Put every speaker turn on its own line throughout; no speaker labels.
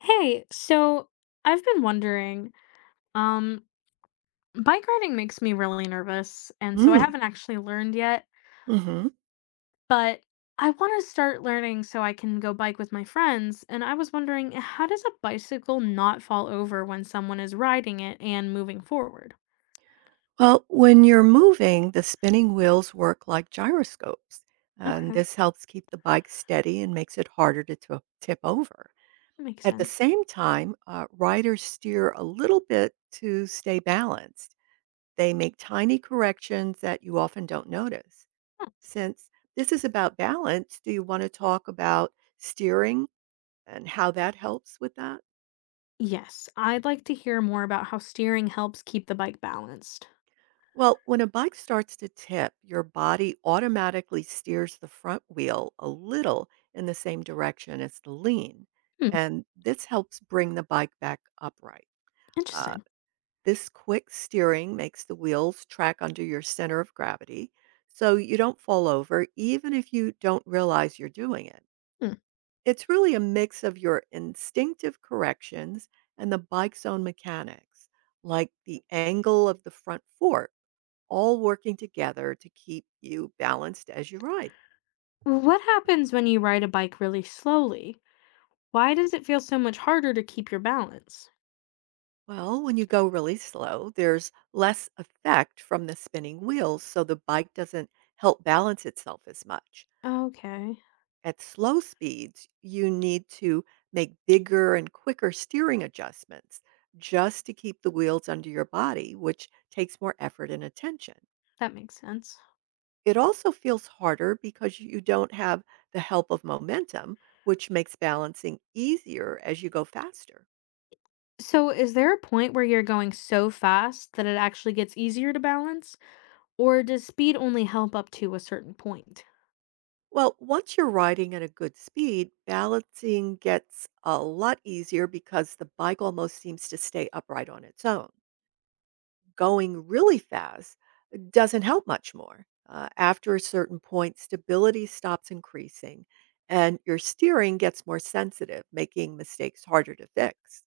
Hey, so I've been wondering, um, bike riding makes me really nervous, and so I
Mm,
haven't actually learned yet,
mhm.
but I want to start learning so I can go bike with my friends, and I was wondering, how does a bicycle not fall over when someone is riding it and moving forward?
Well, when you're moving, the spinning wheels work like gyroscopes, and
Okay,
this helps keep the bike steady and makes it harder to tip over.
that makes
At the
sense.
same time, riders steer a little bit to stay balanced. They make tiny corrections that you often don't notice. Since this is about balance, do you want to talk about steering and how that helps with that?
Yes, I'd like to hear more about how steering helps keep the bike balanced.
Well, when a bike starts to tip, your body automatically steers the front wheel a little in the same direction as the lean.
Hmm,
And this helps bring the bike back upright. Uh,
interesting.
this quick steering makes the wheels track under your center of gravity so you don't fall over, even if you don't realize you're doing it.
Hmm.
It's really a mix of your instinctive corrections and the bike's own mechanics, like the angle of the front fork all working together to keep you balanced as you ride.
What happens when you ride a bike really slowly? Why does it feel so much harder to keep your balance?
Well, when you go really slow, there's less effect from the spinning wheels, so the bike doesn't help balance itself as much.
Okay,
At slow speeds, you need to make bigger and quicker steering adjustments just to keep the wheels under your body, which takes more effort and attention.
that makes sense.
It also feels harder because you don't have the help of momentum, which makes balancing easier as you go faster.
So, is there a point where you're going so fast that it actually gets easier to balance, or does speed only help up to a certain point?
Well, once you're riding at a good speed, balancing gets a lot easier because the bike almost seems to stay upright on its own. Going really fast doesn't help much more. After a certain point, stability stops increasing and your steering gets more sensitive, making mistakes harder to fix.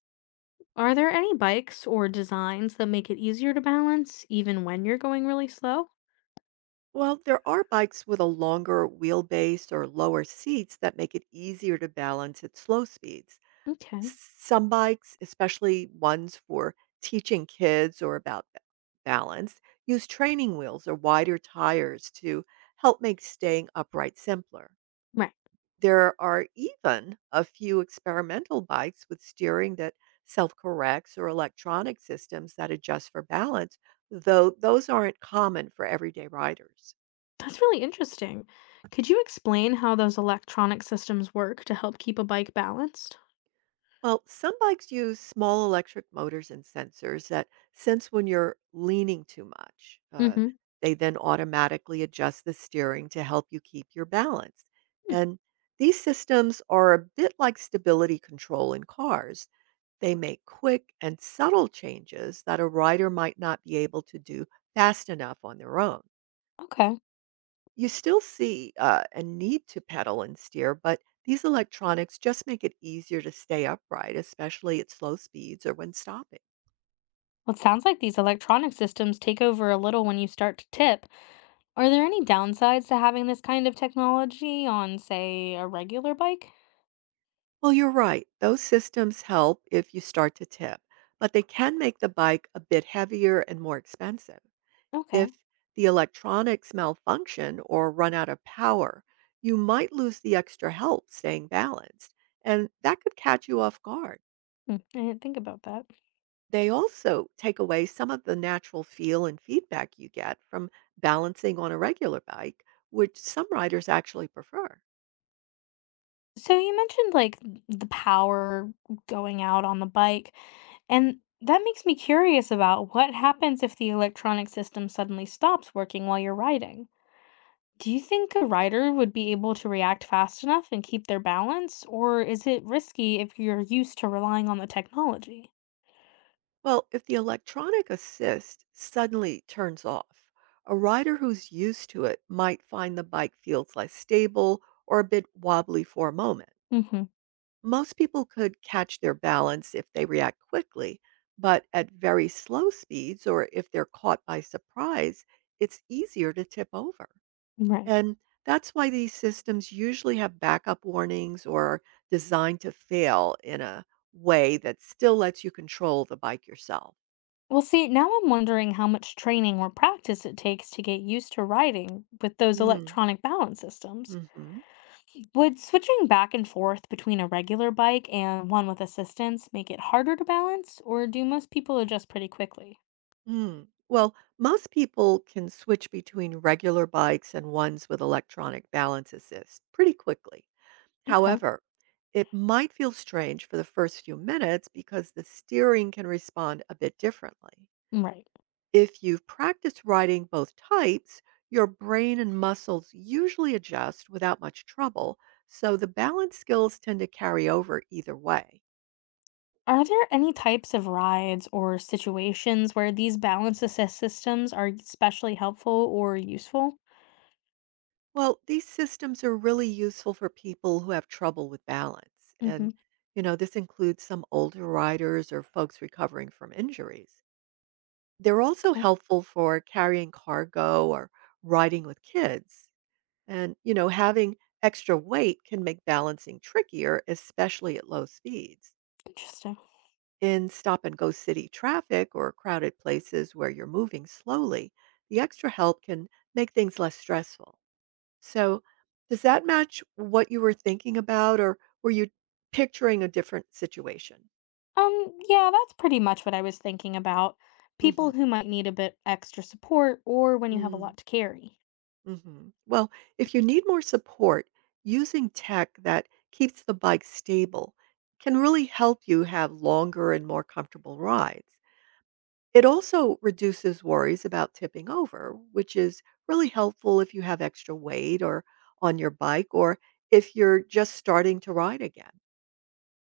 Are there any bikes or designs that make it easier to balance even when you're going really slow?
Well, there are bikes with a longer wheelbase or lower seats that make it easier to balance at slow speeds.
Okay,
Some bikes, especially ones for teaching kids or about balance, use training wheels or wider tires to help make staying upright simpler.
right.
There are even a few experimental bikes with steering that self corrects or electronic systems that adjust for balance, though those aren't common for everyday riders.
That's really interesting. Could you explain how those electronic systems work to help keep a bike balanced?
Well, some bikes use small electric motors and sensors that sense when you're leaning too much.
Mm hmm.
They then automatically adjust the steering to help you keep your balance. And these systems are a bit like stability control in cars. They make quick and subtle changes that a rider might not be able to do fast enough on their own.
Okay.
You still see, a need to pedal and steer, but these electronics just make it easier to stay upright, especially at slow speeds or when stopping.
Well, it sounds like these electronic systems take over a little when you start to tip. Are there any downsides to having this kind of technology on, say, a regular bike?
Well, you're right. Those systems help if you start to tip, but they can make the bike a bit heavier and more expensive.
Okay.
If the electronics malfunction or run out of power, you might lose the extra help staying balanced, and that could catch you off guard.
Hmm, I didn't think about that.
They also take away some of the natural feel and feedback you get from balancing on a regular bike, which some riders actually prefer.
So you mentioned like the power going out on the bike, and that makes me curious about what happens if the electronic system suddenly stops working while you're riding. Do you think a rider would be able to react fast enough and keep their balance, or is it risky if you're used to relying on the technology?
Well, if the electronic assist suddenly turns off, a rider who's used to it might find the bike feels less stable or a bit wobbly for a moment.
Hmm.
Most people could catch their balance if they react quickly, but at very slow speeds or if they're caught by surprise, it's easier to tip over.
Right.
And that's why these systems usually have backup warnings or are designed to fail in a way that still lets you control the bike yourself.
Well, see, now I'm wondering how much training or practice it takes to get used to riding with those
Mm,
electronic balance systems.
mhm,
Would switching back and forth between a regular bike and one with assistance make it harder to balance, or do most people adjust pretty quickly?
mm. Well, most people can switch between regular bikes and ones with electronic balance assist pretty quickly.
Okay.
However, it might feel strange for the first few minutes because the steering can respond a bit differently.
Right.
If you've practiced writing both types, your brain and muscles usually adjust without much trouble, so the balance skills tend to carry over either way.
Are there any types of rides or situations where these balance assist systems are especially helpful or useful?
Well, these systems are really useful for people who have trouble with balance.
Mm-hmm.
And, you know, this includes some older riders or folks recovering from injuries. They're also
Okay.
helpful for carrying cargo or riding with kids. And, you know, having extra weight can make balancing trickier, especially at low speeds.
Interesting.
In stop and go city traffic or crowded places where you're moving slowly, the extra help can make things less stressful. So, does that match what you were thinking about, or were you picturing a different situation?
Yeah, that's pretty much what I was thinking about. People
Hmm.
who might need a bit extra support or when you have a
Mm,
lot to carry.
mhm. Well, if you need more support, using tech that keeps the bike stable can really help you have longer and more comfortable rides. It also reduces worries about tipping over, which is really helpful if you have extra weight or on your bike or if you're just starting to ride again.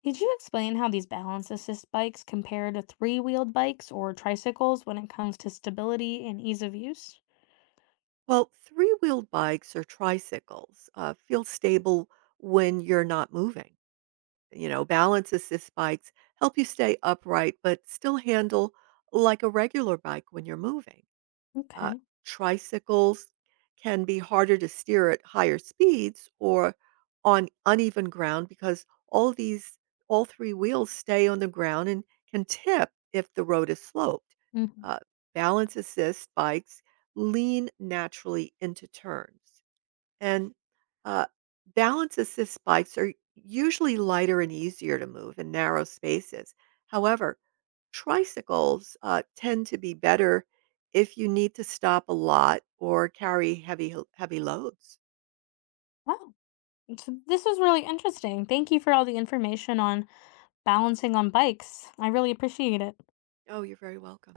Could you explain how these balance assist bikes compare to three-wheeled bikes or tricycles when it comes to stability and ease of use?
Well, three wheeled bikes or tricycles feel stable when you're not moving. You know, balance assist bikes help you stay upright but still handle like a regular bike when you're moving. Uh,
Okay.
Tricycles can be harder to steer at higher speeds or on uneven ground because all three wheels stay on the ground and can tip if the road is sloped.
Hmm.
Uh, Balance assist bikes lean naturally into turns, and uh, balance assist bikes are usually lighter and easier to move in narrow spaces. However, tricycles, tend to be better if you need to stop a lot or carry heavy loads.
Wow. So this was really interesting. Thank you for all the information on balancing on bikes. I really appreciate it.
Oh, you're very welcome.